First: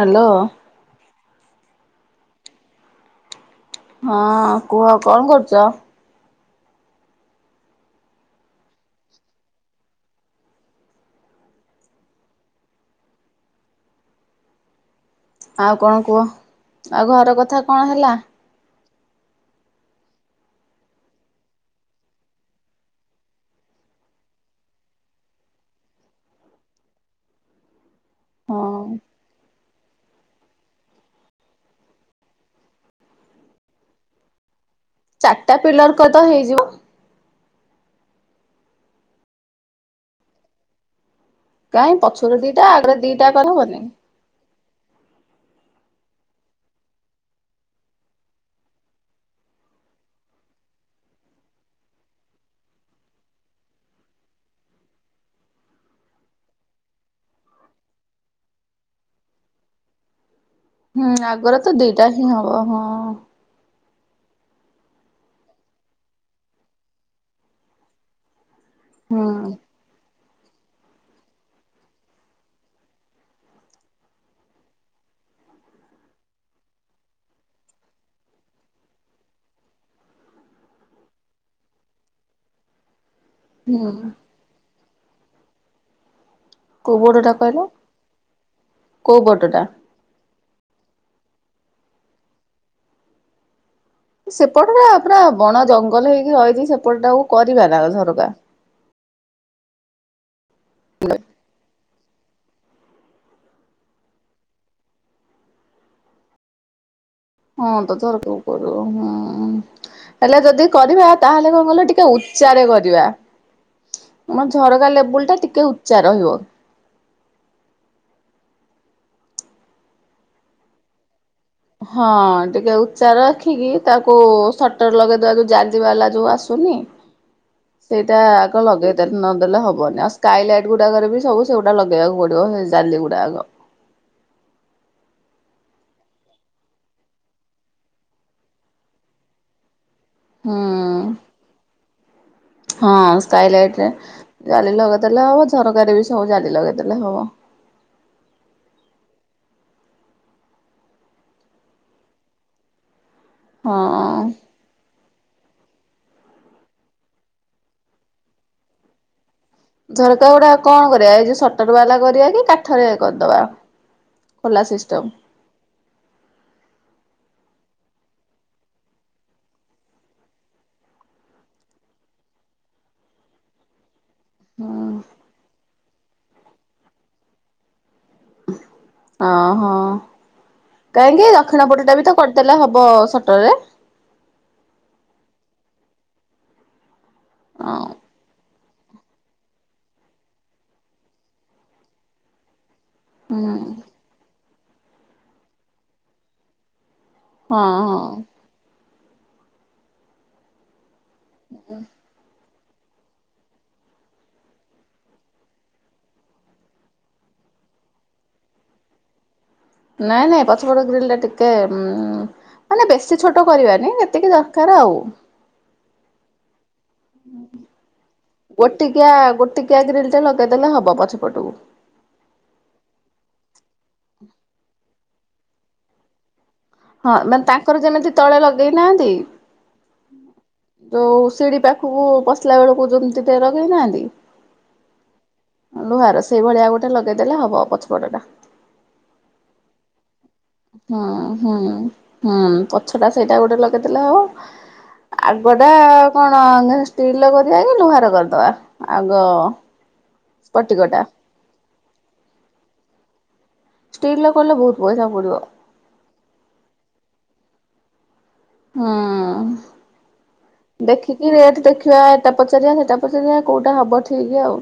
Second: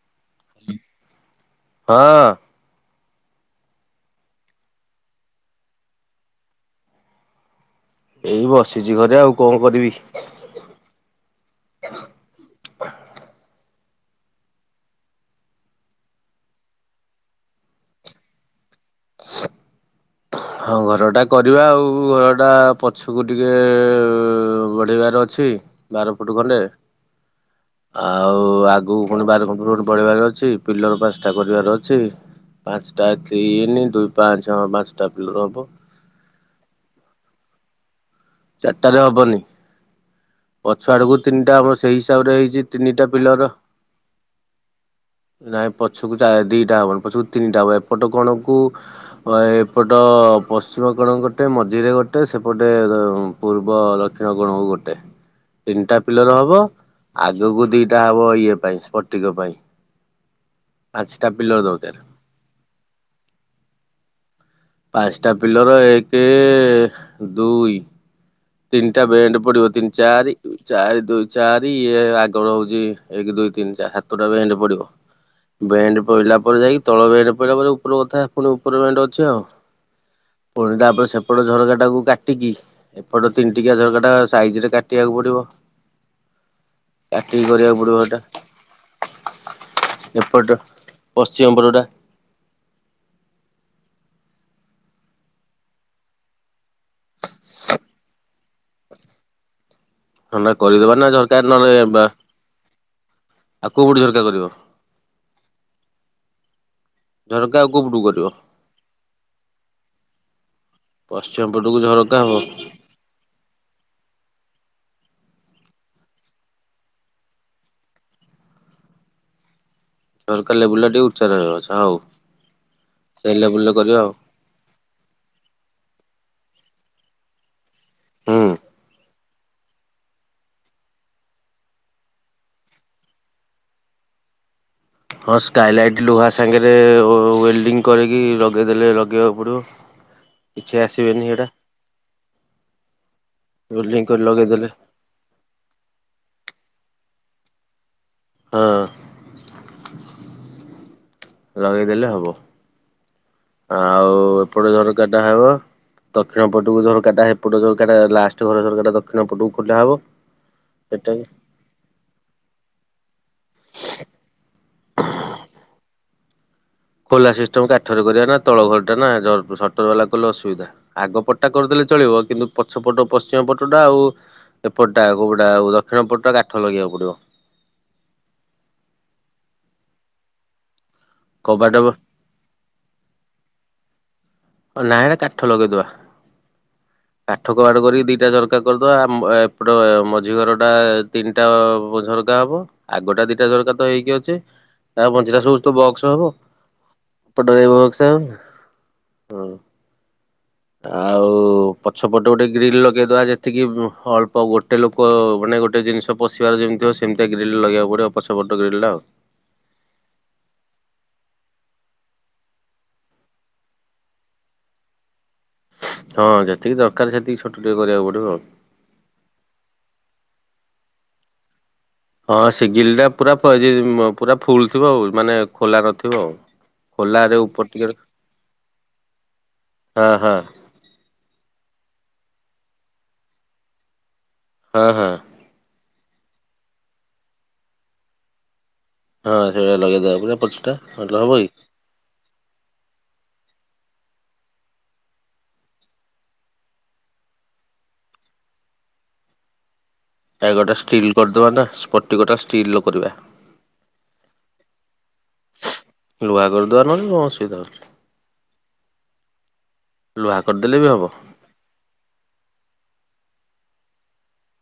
Hello! ହଁ। ହଁ କୁହ କଣ କରୁଛ? ଏଇ ବସିଛି ଘରେ ଆଉ କଣ କରିବି? [inaudible] ଆଉ କଣ କୁହ ଆଉ ଘର କଥା କଣ ହେଲା? ହଁ ଘରଟା କରିବା ଆଉ ଘରଟା ପଛକୁ ଟିକେ ବଢିବାର ଅଛି ବାର ଫୁଟ ଖଣ୍ଡେ ହ ଆଉ ଆଗକୁ କଣି ବାର ପଢେଇବାର ଅଛି ପିଲର ପାସ୍ କରିବାର ଅଛି। ପାଞ୍ଚଟା ନି ଦୁଇ ପାଞ୍ଚ ପାଞ୍ଚଟା ପିଲର ହବ ଚାରିଟା ପିଲର କଦ ହେଇଯିବ ଚାରିଟାରେ ହବନି ପଛ ଆଡକୁ କାଇହିଁ ପଛର ଦିଟା ଆଗରେ ଦିଟା ପିଲର। କରବନି ହଁ। ନାଇଁ ପଛକୁ ଦିଟା ହବନି ପଛକୁ ତିନିଟା ହବ ଏପଟ କଣ କ ଏପଟ ପଶ୍ଚିମ କଣ ଗୋଟେ ମଝିରେ ଗୋଟେ ସେପଟେ ପୂର୍ବ ଦକ୍ଷିଣ କୋଣକୁ ଗୋଟେ ତିନିଟା ପିଲର ହବ ଆଗକୁ ଦିଟା ହବ ଇଏ ପାଇଁ ସ୍ପଟକ ପାଇଁ ହୁଁ ପାଞ୍ଚଟା ପିଲର ଆଗରେ ତ ଦରକାର ଦିଟା ହିଁ ହବ ହଁ। ପାଞ୍ଚଟା ପିଲର ଏକ ଦୁଇ ତିଣ୍ଟା ହୁଁ ଭେଣ୍ଡ ପୁଡ଼ିବ ତିନ ଚାରି ଚାରି ଦୁଇ ଚାରି ଇଏ ଆଗର ହଉଛି, ଏକ ଦୁଇ ତିନି ଚାରି ହାତଟା ବି ଏ ପଡିବ ବେଣ୍ଡ ପଇଲା ପରେ ଯାଇକି ତଳ ବେଣ୍ଡ ପଲା ପରେ ଉପର କଥା ପୁଣି ଉପର ବେଣ୍ଡ ଅଛି ଆଉ। ପୁଣି ତାପରେ ସେପଟ ଝରକାଟାକୁ କାଟିକି ପଟ ତିନିଟିକି ହୁଁ ଝର କଟା ସାଇଜ ରେ କାଟିବାକୁ ପଡିବ। କୋଉ ପଟଟା କଟିକି କହିଲ କରିବାକୁ ପଡିବ ସେଟା କୋଉ ପଟଟା? ଏପଟ ପଶ୍ଚିମ ବରୋଡ଼ା। ସେପଟ ଟ ପୁରା ବଣ ଜଙ୍ଗଲ ହେଇକି ରହିଛି ସେପଟ ଟା କରିବା ନା ଝରକା ଥଣ୍ଡା କରିଦବା ନାଝରକାର ନହେ ବା ଆଉ କୋଉ କୋଠି ଝରକା କରିବ ଝରକା ଆଉ ହଁ କୋଉ ତ ପଟକୁ ତର କରିବ କଉ କର ହୁଁ ହେଲେ ଯଦି କରିବା ପଶ୍ଚିମ ତାହେଲେ କଣ ପଟକୁ କଲେ ଟିକେ ଝରକା ହବ ଉଚ୍ଚ କରିବା ଆମ ଝରକା ଲେବୁଲ ଟା ଟିକେ ଉଚ୍ଚା ରହିବ ସରକାର ବୁଲଟ ଉଠ ହଁ ଟିକେ ଉଚ୍ଚାର ସେଇ ରଖିକି ଲେବୁଲରେ କରିବା ଆଉ ତାକୁ ସଟର ଲଗେଇଦବା ଯୋଉ ଜାଜିବା ବାଲା ଯୋଉ ଆସୁ ଶୁଭୁନି। ସେଇଟା ହୁଁ ଆଗ ଲଗେଇ ଦେ ନ ଦେଲେ ହବନି ଆଉ ସ୍କାଏ ଲାଇଟ୍ ଗୁଡାକରେ ବି ସବୁ ସେଗୁଡା ଲଗେଇବାକୁ ପଡିବ ଓ ହେ ଜାଲି ଗୁଡ଼ା ଆଗ। ହଁ ସ୍କାଏଲାଇଟ୍ ଲୁହା ସାଙ୍ଗରେ ଓ ୱେଲ୍ଡିଙ୍ଗ କରିକି ଲଗେଇଦେଲେ ଲଗେଇବାକୁ ପଡ଼ିବ। ହୁଁ କିଛି ଆସିବେନି ହେଇଟା। ହଁ ସ୍କାଏ ଲାଇଟରେ କରି ଲଗେଇଦେଲେ ଜାଲି ଲଗେଇଦେଲେ ହବ ଝରକା ରେ ବି ସବୁ ଜାଲି ଲଗେ ଦେଲେ ହବ। ହଁ। ଲଗେଇଦେଲେ ହବ ଆଉ ହଁ। ଏପଟେ ଝରକା ଟା ହେବ। ଦକ୍ଷିଣ ପଟକୁ ଝରକାଟା ସେପଟୁ ଝରକା ଟା ଲାଷ୍ଟ ଘର ଝରକାଟା ଦକ୍ଷିଣ ପଟୁ ଝରକା ଗୁଡା କଣ କରିବା ଏଇ ଯୋଉ ସଟର ବାଲା କରିବା କି କାଠରେ କରିଦବା? ଖୋଲା ସିଷ୍ଟମ୍। ଖୋଲା ସିଷ୍ଟମ କାଠରେ କରିବା ନା ତଳ ଘର ଟା ନା ଜ ସଟର ବାଲା କଲେ ଅସୁବିଧା ଆଗ ପଟ ଟା କରିଦେଲେ ଚ ଚଳିବ କିନ୍ତୁ ପଛ ପଟ ପଶ୍ଚିମ ପଟା ଆଉ ହୁଁ ଏପଟଟା କୋଉଟା ଆଉ ଦକ୍ଷିଣ ପଟ ଟା କାଠ ଲଗେଇବାକୁ ପଡିବ। ଆଉ କାହିଁକି ଦକ୍ଷିଣ କବାଟ ପଟ ଟା ବି ତ କରିଦେଲେ ହବ ସଟରରେ। ନା ଏଟା କାଠ ଲଗେଇଦବା କାଠ କୁ ହଁ ଆଡ କରିକି ଦିଟା ଝର ଝରକା କରିଦବା ଆମ ଏପଟ ଏ ମଝି ଘର ଟା ତିନିଟା ହବ ଝରକା ହବ। ଆଗଟା ଦିଟା ଝରକା ହୁଁ। ତ ହେଇକି ଅଛି ତା ମଝିଟା ସବୁ ତ ବକ୍ସ ହବ। ଏପଟ ରେ ହଁ ବକ୍ସ ହଁ ହବ ହଁ। ଆଉ ପଛପଟ ଗୋଟେ ଗ୍ରୀଲ୍ ଲଗେଇଦବା ଯେତିକି ମ ଅଳ୍ପ ଗୋଟେ ଲୋକ ମାନେ ଗୋଟେ ଜିନିଷ ପଶିବାର ଯେମିତି ହବ ସେମିତିଆ ଗ୍ରୀିଲ ଲଗେଇବାକୁ ପଡିବ ପଛପଟ ଗ୍ରିଲ ଟା। ନାଇଁ ନାଇଁ ପଛପଟ ଗ୍ରୀଲ ଟା ଟିକେ ଉଁ। ମାନେ ବେଶୀ ଛୋଟ କରିବାନି ଯେତିକି ଦରକାର ଆଉ। ହଁ ଯେ ଗୋଟିକିଆ ଗୋଟିକିଆ ଗ୍ରିଲ୍ ଲଗେଇଦେଲେ ହବ ପଛ ପଟକୁ। ହଁ ସେ ଗିଲ ଟା ପୁରା ଫ ଯେ ମ ପୁରା ଫୁଲ ଥିବ ଆଉ ମାନେ ଖୋଲା ନଥିବ। ହଁ ଖୋଲାରେ ମାନେ ଉପର ତାଙ୍କର ଟିକେ ଯେମିତି ତଳେ ଲଗେଇନାହାନ୍ତି। ହଁ ହଁ ଯୋଉ ସିଢି ପାଖକୁ ପଶିଲା ବେଳକୁ ଯେମିତି ଟେ ରଗେଇ ନାହାନ୍ତି। ହଁ ହଁ। ଲୁହାର ସେଇଭଳିଆଉ ଗୋଟେ ଲଗେଇଦେଲେ ହବ ପଛପଟଟା। ହଁ ସେଇଟା ଲଗେଇଦବା ପୁ ହୁଁ ହୁଁ ହୁଁ ପଛ ଟା ସେଇଟା ଗୋଟେ ଲଗେଇଦେଲେ ହବ। ଆଗଟା କଣ ଷ୍ଟିଲର କରିବା କି ଲୁହାର କରିଦବା ଆଗ। ତା ଗୋଟେ ସ୍ପଟିକଟା। ଷ୍ଟିଲ କରିଦବା ନା ସ୍ପଟି ଗୋଟା ଷ୍ଟିଲର କରିବା। ଷ୍ଟିଲର କଲେ ବହୁତ ପଇସା ପଡିବ ଲୁହା କରିଦବା ନହେଲେ କଣ ଅସୁବିଧା ହଉଛି। ହୁଁ ଲୁହା କରିଦେଲେ ବି ହବ। ଦେଖିକି ରେଟ ଦେଖିବା ଏଟା ପଚାରିବା ସେଟା ପଚାରିବା କୋଉଟା ହବ ଠିକ ଆଉ।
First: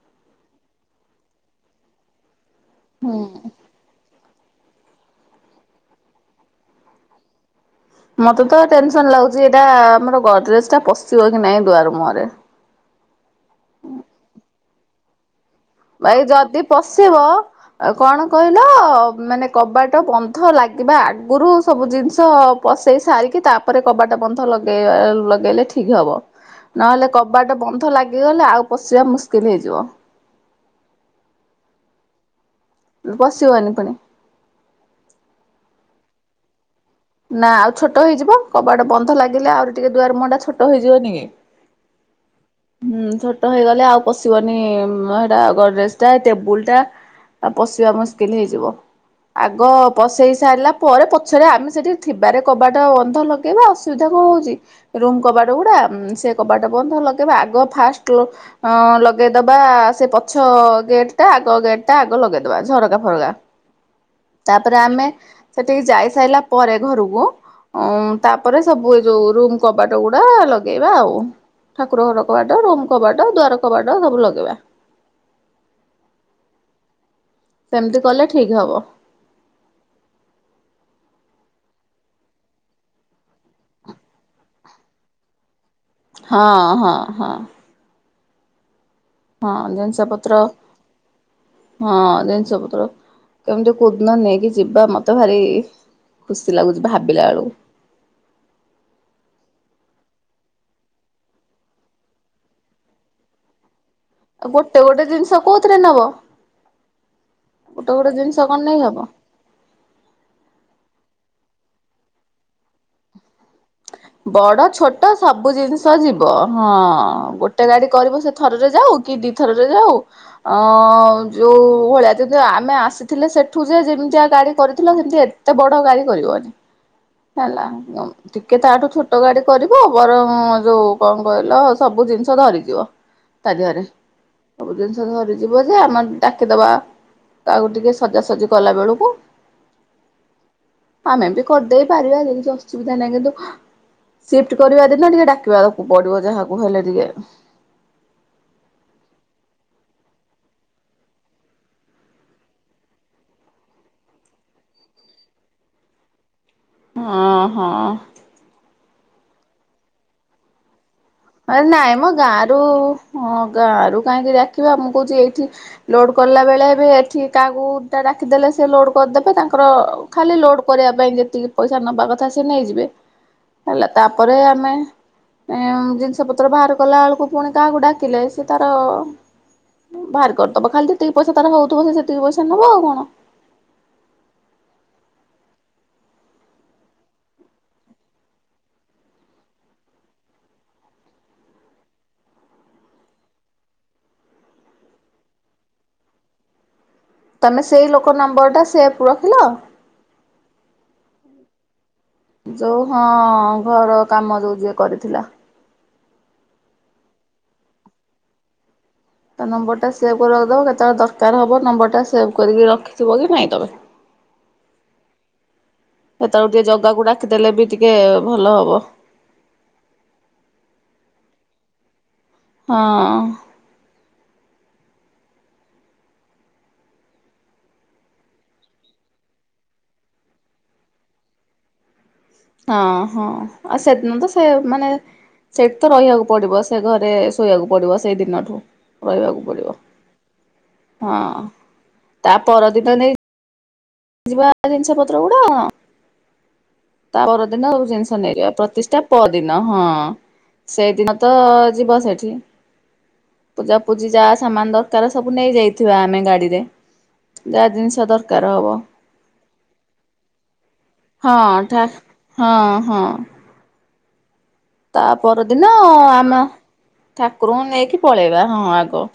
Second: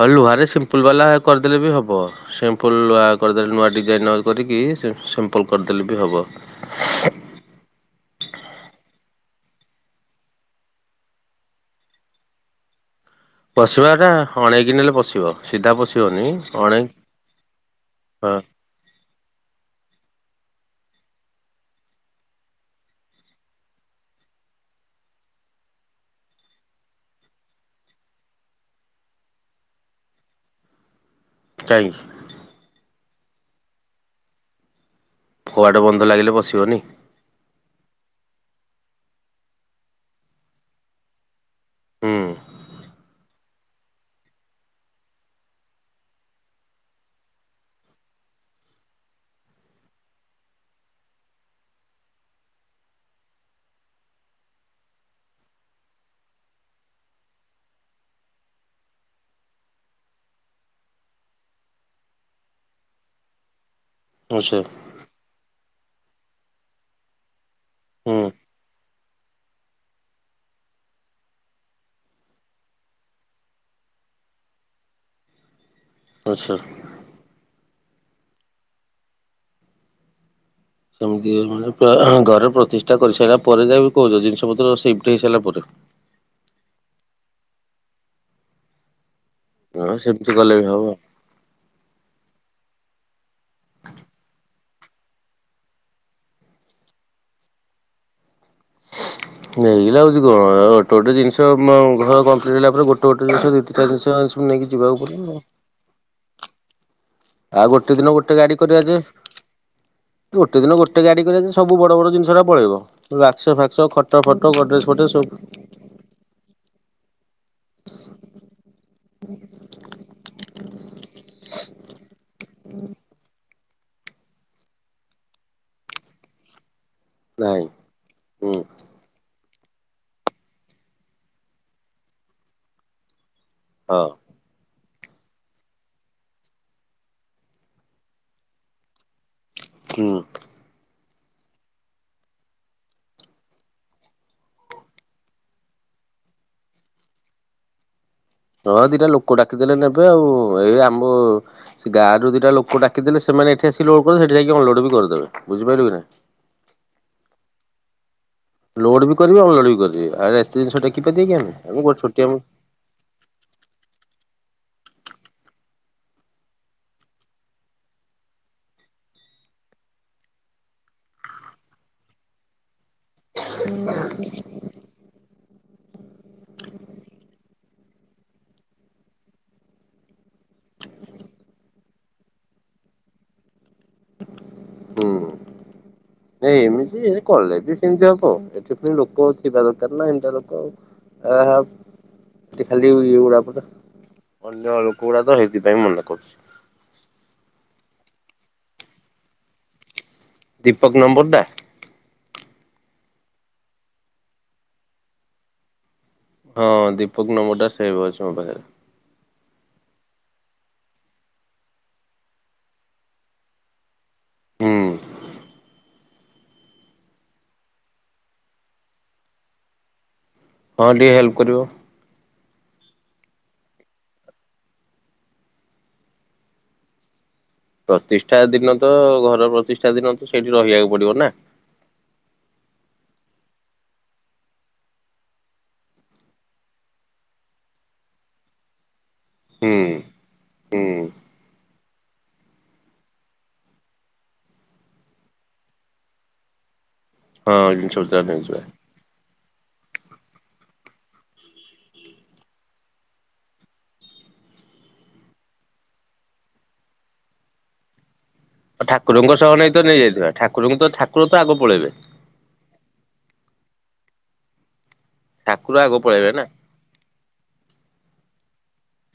ହଉ ଲୁହା ରେ ସିମ୍ପୁଲ ବାଲା କରିଦେଲେ ବି ହବ ସିମ୍ପୁଲ ଲୁହା କରିଦେଲେ ନୂଆ ଡିଜାଇନର କରିକି ସି-ସିମ୍ପଲ କରିଦେଲେ ବି ହବ। ମତେ ତ ଟେନସନ ଲାଗୁଛି ଏଇଟା ଆମର ଗଡରେଜ ପଶିବ କି ନାଇଁ ଦୁଆର ମୁହରେ। ହ [unintelligible] [inaudible] ପଶିବା ଟା ଅଣେଇକି ନେଲେ ପଶିବ। ସିଧା ଭାଇ ପଶିବନି ଯଦି ଅଣେଇ ପଶିବ ଏ କଣ ହଁ କହିଲ ମାନେ କବାଟ ବନ୍ଧ ଲାଗିବା ଆଗୁରୁ ସବୁ ଜିନିଷ ପସେଇ ସାରିକି ତାପରେ କବାଟ ବନ୍ଧ ଲ ଲଗେଇବା ଲଗେଇଲେ ଠିକ ହବ। ନହେଲେ କବାଟ ବନ୍ଧ ଲାଗିଗଲେ ଆଉ ପଶିବା ମୁସ୍କିଲ୍ ହେଇଯିବ। ଇ ପଶିବନି ପୁଣି। ବାଡ଼ ବନ୍ଧ ଲାଗିଲେ ବସିବନି? ନାଁ ଆଉ ଛୋଟ ହେଇଯିବ କବାଟ ବନ୍ଧ ଲାଗିଲେ ଆଉରି ଟିକେ ଦୁଆର ମୁହଁଟା ଛୋଟ ହେଇଯିବନି କି? ହୁଁ। ହୁଁ ଛୋଟ ହେଇଗଲେ ଆଉ ପଶିବନି ହେଟା ଗଡ୍ରେଜ୍ ଟା ଟେବୁଲ୍ ଟା। ଆ ପଶିବା ମୁସ୍କିଲ୍ ହେଇଯିବ ଆଗ ପଶେଇ ସାଇଲା ପରେ ପଛରେ ଆମେ ସେଠି ଥିବାରେ କବାଟ ବନ୍ଧ ଲଗେଇବା ଅସୁବିଧା କଣ ହଉଚି ରୁମ୍ କବାଟ ଗୁଡ଼ା ସେ କବାଟ ବନ୍ଧ। ଲଗେଇବା ଆଗ ଫାଷ୍ଟ୍ ଅଁ ଲଗେଇଦବା ସେ ପଛ ଗେଟ୍ ଟା ଆଗ ଗେଟ୍ ଟା ଆଗ ଲଗେଇଦବା ଝରକା ଫରକା। ଆଚ୍ଛା ତାପରେ ଆମେ ସେଠିକି ଯାଇ ସାଇଲା ପରେ ଘରୁକୁ ଓ ହୁଁ। ତାପରେ ସବୁ ଏ ଯୋଉ ରୁମ୍ କବାଟ ଗୁଡ଼ା ଲଗେଇବା ଆଉ। ଠାକୁର ଘର କବାଟ ରୁମ୍ କବାଟ ଦ୍ୱାର କବାଟ ସବୁ ଲଗେଇବା। ଆଚ୍ଛା ‌ ସେମତି କଲେ ଠିକ ହବ। ଏମତି ମାନେ‌ ପ୍ରାଏ ଘରେ ପ୍ରତିଷ୍ଠା କରିସାଇଲା ପରେ ଯାଇ କହୁଚ ଜିନିଷ ପତ୍ର ସିଫ୍ଟ୍ ହେଇସାଇଲା ପରେ। ହଁ ହଁ ହଁ। ହଁ ସେମିତି ଜିନିଷପତ୍ର କଲେ ବି ହବ। ହଁ ଜିନିଷପତ୍ର। କେମତି କୋଉ ଦିନ ନେଇକି ଯିବା ମତେ ଭାରି ଖୁସି ଲାଗୁଚି ଭାବିଲା ଅଳୁକୁ। ନେଇକିନା ଆଉଚି କଣ ଗୋଟେ ଜିନିଷ ମ ଘର କମ୍ପ୍ଲିଟ୍ ହେଲା ପରେ ଗୋଟେ ଗୋଟେ ଜିନିଷ ଘିତି ତା ଜିନଷ ଆଉ ଅଛି ନେଇକି ଗୋଟେ ଯିବାକୁ ଗୋଟେ ଜିନିଷ ପଡ଼ିବ। କୋଉଥିରେ ନବ ଆଉ ଗୋଟେ ଦିନ ଗୋଟେ ଜିନିଷ ଗାଡ଼ି କଣ କରିବା ନେଇ ଯେ ହବ? ଗୋଟେ ଦିନ ଗୋଟେ ଗାଡ଼ି କରିବା ଯେ ସବୁ ବଡ଼ବଡ଼ ଜିନିଷରା ପଳେଇବ ବାକ୍ସ ଫା ବଡ଼ ଛୋଟ ସବୁ ଜିନିଷ ଯିବ ହଁ ଗୋଟେ ଗାଡ଼ି କରିବ ସେ ଥରରେ ଯାଉ କି ଦିଥରରେ ଯାଉ ଅ ଯୋଉ ଭଳିଆ ଯ ଜ ଆମେ ଆସିଥିଲେ ସେଠୁ ଯେ ଯେମିତିଆ ଗାଡ଼ି କରିଥିଲ ସେମିତି ଏତେ ବଡ଼ ଗାଡ଼ି କରିବନି। ନାହିଁ ହେଲା ଉଁ ହୁଁ ଟିକେ ତାଠୁ ଟ ଗାଡ଼ି କରିବ ବରଂ ଯୋଉ କଁ କହିଲ ସବୁ ଜିନିଷ ଧରିଯିବ। ତା ଧିଅରେ ହଁ ସବୁ ଜିନ୍ ଧ ଧରିଯିବ ଯେ ଆମେ ଡାକିଦବା କାହାକୁ ଟିକେ ସଜାସଜି କଲା ବେଳୁକୁ। ହୁଁ। ଆମେ ବି କରିଦେଇ ପାରିବା ଯେ କିଛି ଅସୁବିଧା ନାହିଁ କିନ୍ତୁ ସିଫ୍ଟ କରିବା ଦିନ ଟିକେ ଡାକିବାକୁ ପଡ଼ିବ ଯାହାକୁ ହେଲେ ଟିକେ। ହଁ ଦିଟା ଲୋକ ଡାକିଦେଲେ ନେବେ ଆଉ ଏଇ ଆମ ସେ ଗାଁରୁ ଦିଟା ଲୋକ ଡାକିଦେଲେ ସେ ମାନେ ଏଠି ଆସି ଲୋଡ଼ କରି ସେଠି ଯାଇକି ଅନଲୋଡ଼ ବି କରିଦେବେ। ବୁଝିପାଇଲୁକି ନାଇଁ? ହଁ ହଁ। ଲୋଡ଼ ବି କରିବେ ଅନଲୋଡ଼ ବି କରିବେ ଆରା ଏତେ ଜିନିଷ ଟେ ଆରେ ନାଇଁମ ଗାଁରୁ ହଁ ଗାଁରୁ କାହିଁକି ଡାକିବା ମୁଁ କୋହୁଚି ଏଇଠି ଲୋଡ଼୍ କରଲା ବେଳେ ଏବେ ଏଠି କାହାକୁ ତା ଡାକିଦେଲେ ସିଏ ଲୋଡ଼ କରିଦେବେ ତାଙ୍କର ଓ ଖାଲି ଲୋଡ଼ କରିବା ପାଇଁ ଯେତିକି ପଇସା ନବା କଥା ସେ ନେଇଯିବେ। ହେଲା ତାପରେ ଆମେ ଏଁ ଉଁ ଜି ଷ ପତ୍ର ଭାର କଲା ଅଳୁକୁ ପୁଣି କାହାକୁ ଡାକିଲେ ସେ ତାର ଭାର କରିଦବ ଖାଲି ଯେତିକି ପଇସା ତାର ହଉଥିବ ସେ ସେତିକି ପଇସା ନବ ଆଉ କଣ। ହୁଁ। ନାଇଁ ଏମିତି ହେ କଲେ ବି ସେମିତି ହବ ଏଠି ପୁଣି ଲୋକ ଥିବା ଦରକାର ନାଁ ହେମତିଆ ଲୋକ ଆଉ। ଆହା ଟେ ଖାଲି ଇଏ ଗୁଡ଼ାକ ତ ଅନ୍ୟ ଲୋକ ଉଡ଼ା ତ ହେଇଥିପାଇଁ ମନା କରୁଚି। ନାଁ ସେଇ ଲୋକ ନମ୍ବର୍ ଟା ସେପ୍ ରଖିଲ? ଦୀପକ ନମ୍ବରଟା ଯୋଉ ହଁ ଘର କାମ ଯୋଉ ଯିଏ କରିଥିଲା ହଁ ଦୀପକ ନମ୍ୱରଟା ସେଭ ଅଛି ମୋ ପାଖରେ ତା ନମ୍ବର ଟା ସେଭ କରିବାକୁ ଦବ କେତେବେଳେ, ଦରକାର ହବ ନମ୍ବର ଟା ସେଭ କରିକି ରଖିଥିବ କି ନାଇଁ ତମେ ହୁଁ। ସେତେବେଳକୁ ଟିକେ ଜଗାକୁ ଡାକିଦେଲେ ବି ଟିକେ ଭଲ ହବ। ହଁ ଟିକେ ହେଲ୍ପ କରିବ। ହଁ। ପ୍ରତିଷ୍ଠା ଦିନ ତ ଘର ପ୍ରତିଷ୍ଠା ଦିନ ତ ସେଇଠି ରହିବାକୁ ପଡିବ ନା? ହଁ ହଁ ଆଉ ସେଦିନ ତ ସେମାନେ ସେଠିତ ରହିବାକୁ ପଡିବ ସେ ଘରେ ଶୋଇବାକୁ ପଡିବ ସେଇ ଦିନଠୁ ରହିବାକୁ ପଡିବ ହୁଁ। ହୁଁ ହଁ ତା ପରଦିନ ନେଇ ଆ ଯିବା ଜିନିଷ ପତ୍ର ଗୁଡା ତା ପରଦିନ ସବୁ ଜିନିଷ ନେଇଯିବା ପ୍ରତିଷ୍ଠା ପରଦିନ ଦିନ ହଁ ସେଇଦିନ ତ ଯିବ ସେଠି ପୂଜାପୂଜି ଯାହା ସାମାନ ଦରକାର ସବୁ ନେଇ ଯାଇଥିବା ଆମେ ଗାଡିରେ ଯାହା ଜିନିଷ ଦରକାର ହବ। ଆଉ ଠାକୁରଙ୍କ ନେଇ ତ ନେଇଯାଇଥିବା ଠାକୁରଙ୍କୁ ତ ଠାକୁର ତ ଆଗ ହଁ ଠା ପଳେଇବେ ହଁ ହଁ ତା ପରଦିନ ଠାକୁର ଆଗ ପଳେଇବେ ଆମ ନା। ଠାକୁରଙ୍କୁ ନେଇକି ପଳେଇବା ହଁ ଆଗ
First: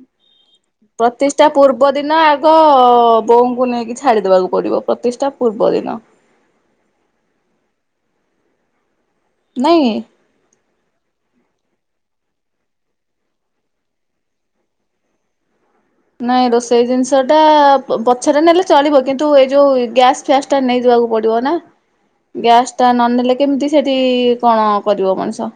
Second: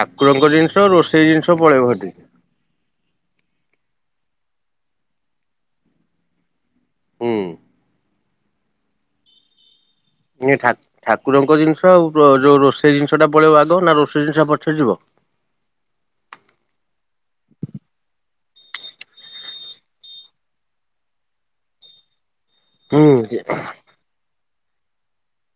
ଠାକୁରଙ୍କ ଦିନ ପ୍ରତିଷ୍ଠା ପୂର୍ବ ଦିନ ଆଗ ବଉଙ୍କୁ ନେଇକି ଛାଡିଦବାକୁ ପଡିବ ପ୍ରତିଷ୍ଠା ପୂର୍ବ ଦିନ ହଁ। ନାଇଁ ଠାକୁରଙ୍କ ଜିନିଷ ଆଉ ଯୋଉ ରୋଷେଇ ଜିନିଷ ଟା ପଳେଇବ, ଆଗ ନା ରୋଷେଇ ଜିନିଷ ପଛେ ଯିବ [inaudible] ନାଇଁ ରୋଷେଇ ଜିନିଷ ଟା ପଛରେ ନେଲେ ଚଳିବ, କିନ୍ତୁ ଏଇ ଯୋଉ ଗ୍ୟାସ ଫ୍ୟାସ ଟା ନେଇଯ ପଡିବ ନା ଗ୍ୟାସ ଟା ନନେଲେ ହୁଁ କେମିତି ସେଠି କଣ କରିବ ମଣିଷ?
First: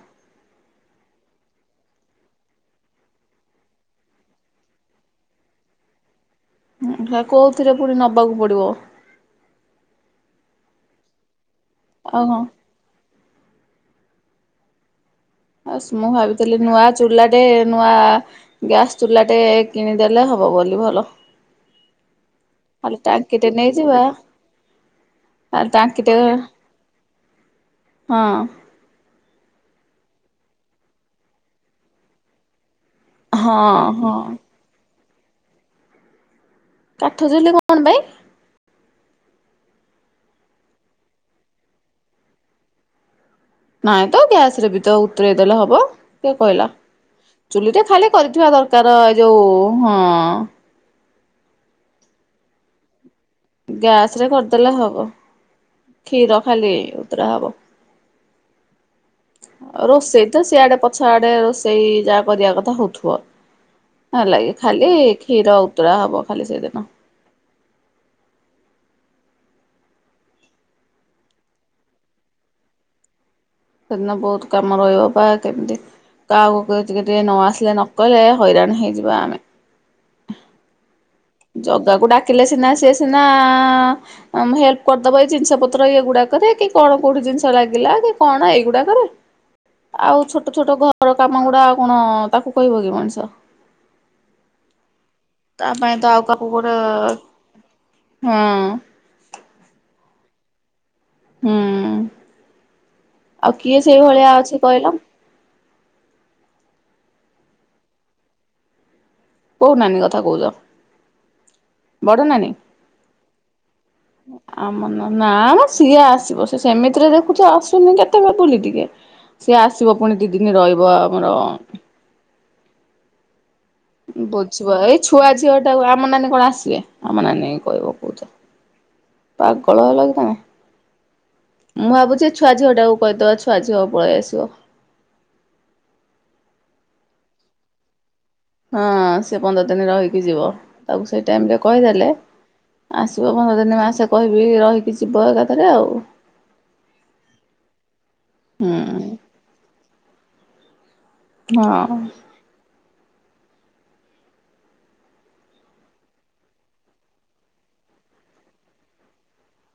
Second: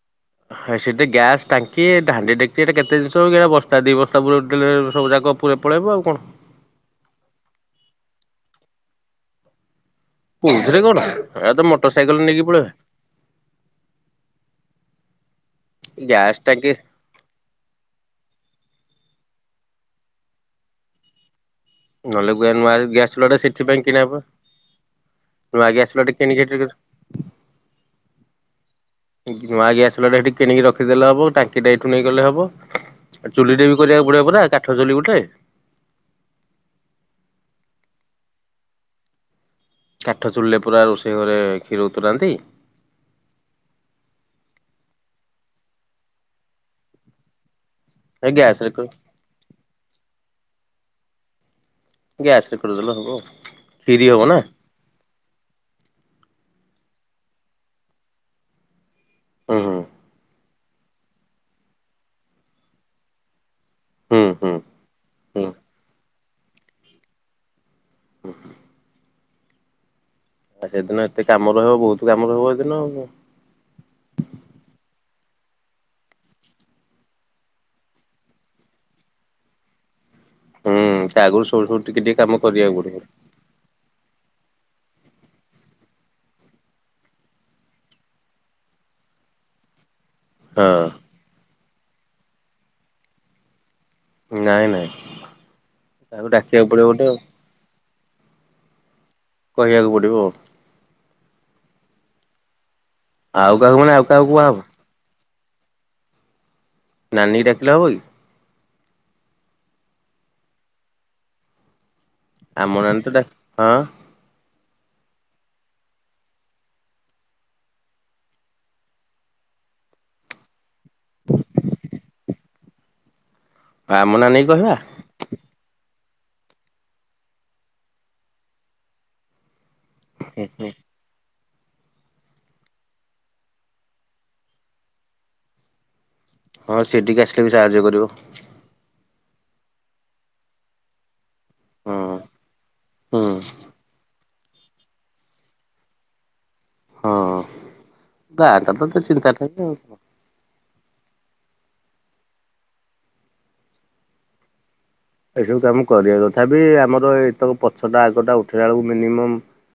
ହଁ ସେଠି ଗ୍ୟାସ୍ ଟାଙ୍କି ହାଣ୍ଡି ଡେକିଚି କେତେ ଜିନିଷ ବସ୍ତା ଦି ବସ୍ତା ବ ସବୁ ଯାକ ପୁରୀ ପଳେଇବ ଆଉ କଣ? କୋଉଥିରେ ପୁଣି ନବାକୁ ପଡିବ? ରେ କଣ ଏ ତ ମୋଟର ଆଉ ସାଇକେଲ ହଁ ନେଇକି ପଳେଇବା। ଆସ ମୁଁ ଗ୍ୟାସ୍ ଭାବିଥିଲି ଟାଙ୍କି ନୂଆ ଚୁଲାଟେ ରେ ନୂଆ ଗ୍ୟାସ୍ ଚୁଲାଟେ କିଣିଦେଲେ ହବ ବୋଲି ଭଲ ନହେଲେ ନୁଆ ଖାଲି ଗ୍ୟାସ ଚୁଲାଟା ଟାଙ୍କିଟେ ସେଥିପାଇଁ ନେଇଯିବା କିଣହେବ। ଆ ଆଗେ ଆସିଲ ଟାଙ୍କିଟେ ଟ କେଣି ଖେଟ ନୂଆ ହଁ ଗ୍ୟାସ ଗୋଟେ ସେଇଠି କିଣିକି ରଖିଦେଲେ, ହବ ଟାଙ୍କି ଟା ଏଇଠୁ ନେଇଗଲେ ହବ। ଆଉ ହଁ ଚୁଲିଟ ବି କରିବାକୁ ହଁ ପଡିବ ପା କାଠ ଚୁଲି ଗୋଟେ କାଠ ଚୁଲି କଣ ପାଇଁ? କାଠ ଚୁଲିଲେ ପୁରା ରୋଷେଇ ଘରେ କ୍ଷୀର ଉତରାନ୍ତି। ନାଇଁ ତ ଗ୍ୟାସ ରେ ବି ତ ଉତରେଇଦଲେ ହବ କିଏ କହିଲା? ଚୁଲି ଟା ଖାଲି ଏ କରିଥିବା ଗ୍ୟାସରେ ଦରକାର ଏ ଯୋଉ ହଁ। ଗ୍ୟାସରେ କରିଦେଲେ ହବ। କ୍ଷୀରି ଗ୍ୟାସ ହବ ରେ ନା କରିଦେଲେ ହବ। କ୍ଷୀର ଖାଲିି ଉତରା ହବ। ହୁଁ ହୁଁ ରୋଷେଇ ତ ସେଆଡେ ପଛ ଆଡେ ରୋଷେଇ ଯାହା କରିବା କଥା ହଉଥିବ। ହୁଁ ହେ ହୁଁ ଲାଗେ ଖାଲି ହୁଁ। କ୍ଷୀର ଉତୁରା ହବ ଖାଲି ସେଇଦିନ ଓ ହୋ। ଆଉ ସେଦିନ ଏତେ କାମ ରହିବ ବହୁତ କାମ ରହିବ ସେଦିନ ଆ ସେଦିନ ବହୁତ କାମ ରହିବ ପା କେମିତି କାହାକୁକହିଥିଲେ ଟିକେ ଟିକେ ନ ଆସିଲେ ନକଲେ ହଇରାଣ ହେଇଯିବା ଆମେ ହୁଁ। ତା ଆଗରୁ ଶୋଉ ଶୋଉ ଟିକେ ଜଗାକୁ ଟିକେ କାମ ଡାକିଲେ ସିନା କରିବାକୁ ସିଏ ପଡିବ ସିନା ଆ ହେଲ୍ପ କରିଦବ ଏଇ ଜିନିଷ ପତ୍ର ଇ ଗୁଡାକରେ କି କଣ କୋଉଠି ଜିନିଷ ଲାଗିଲା କି କଣ ଏଇଗୁଡାକରେ। ଆଉ ଛୋଟ ଛୋଟ ହଁ ଘର କାମ ଗୁଡାଉ କଣ ତାକୁ କହିବ କି ମଣିଷ ନାଇଁ ନାଇଁ। ତା ପାଇଁ ତ ଆଉ କାହା କାହାକୁ ଡାକିବାକୁ ପଡିବ ଆଉ ଗୋଟେ ହୁଁ। କହିବାକୁ ପଡିବ ଆଉ ହୁଁ ଆଉ କାହାକୁ କିଏ ମାନେ କାହାକୁ ସେଇଭଳିଆ କୁହାହବ। ଅଛି କହିଲ? ନାନୀ ଡାକିଲେ ହବ କି? କୋଉ ନାନୀ କଥା କହୁଛ? ବଡ ନାନୀ? ଆମ ନାନି ତ ଡା ହଁ। ଆମ ନ ନା ସିଏ ଆସିବ ସେ ସେମିତିରେ ଦେଖୁଛ ଆସୁନି କେତେବେ ବୁଲି ଟିକେ। ସିଏ ଆସିବ ପୁଣି ଦି ଦିନ ରହିବ ଆମର ଆମ ନାନୀ କି କହିବା। ବୁଝିବ ଏଇ ଛୁଆ ଝିଅଟା ଆମ ନାନୀ କଣ ଆସିବେ ଆମ ନାନୀ କହିବ କହୁଛ। ଭଲ ହେ ଲାଗି ତମେ। ମୁଁ ଭାବୁଛି ଛୁଆ ଝିଅ ଟାକୁ କହିଦବା ଛୁଆ ଝିଅକୁ ପଳେଇ ଆସିବ। [inaudible] ହଁ ସିଠିକ ଆସିଲେ ବି ସାହାଯ୍ୟ କରିବ। ହଁ ସେ ପନ୍ଦର ଦିନ ରହିକି ଯିବ ତାକୁ ସେଇଠି ଟେ ହଁ କହିଦେଲେ ହୁଁ ଆସିବ ପନ୍ଦର ଦିନ ମା ଆସେ କ ରହିକି ଯିବ ଏକାଥରେ ଆଉ। ହଁ ଗାଁଟା ତ ତ ହୁଁ ଚିନ୍ତା ନାହିଁ ଆଉ। ହଁ। ଏସବୁ କାମ କରିବା ତଥାପି ଆମର ଏତକ ପଛଟା ଆଗଟା ଉଠିଲା ବେଳକୁ ମିନିମମ୍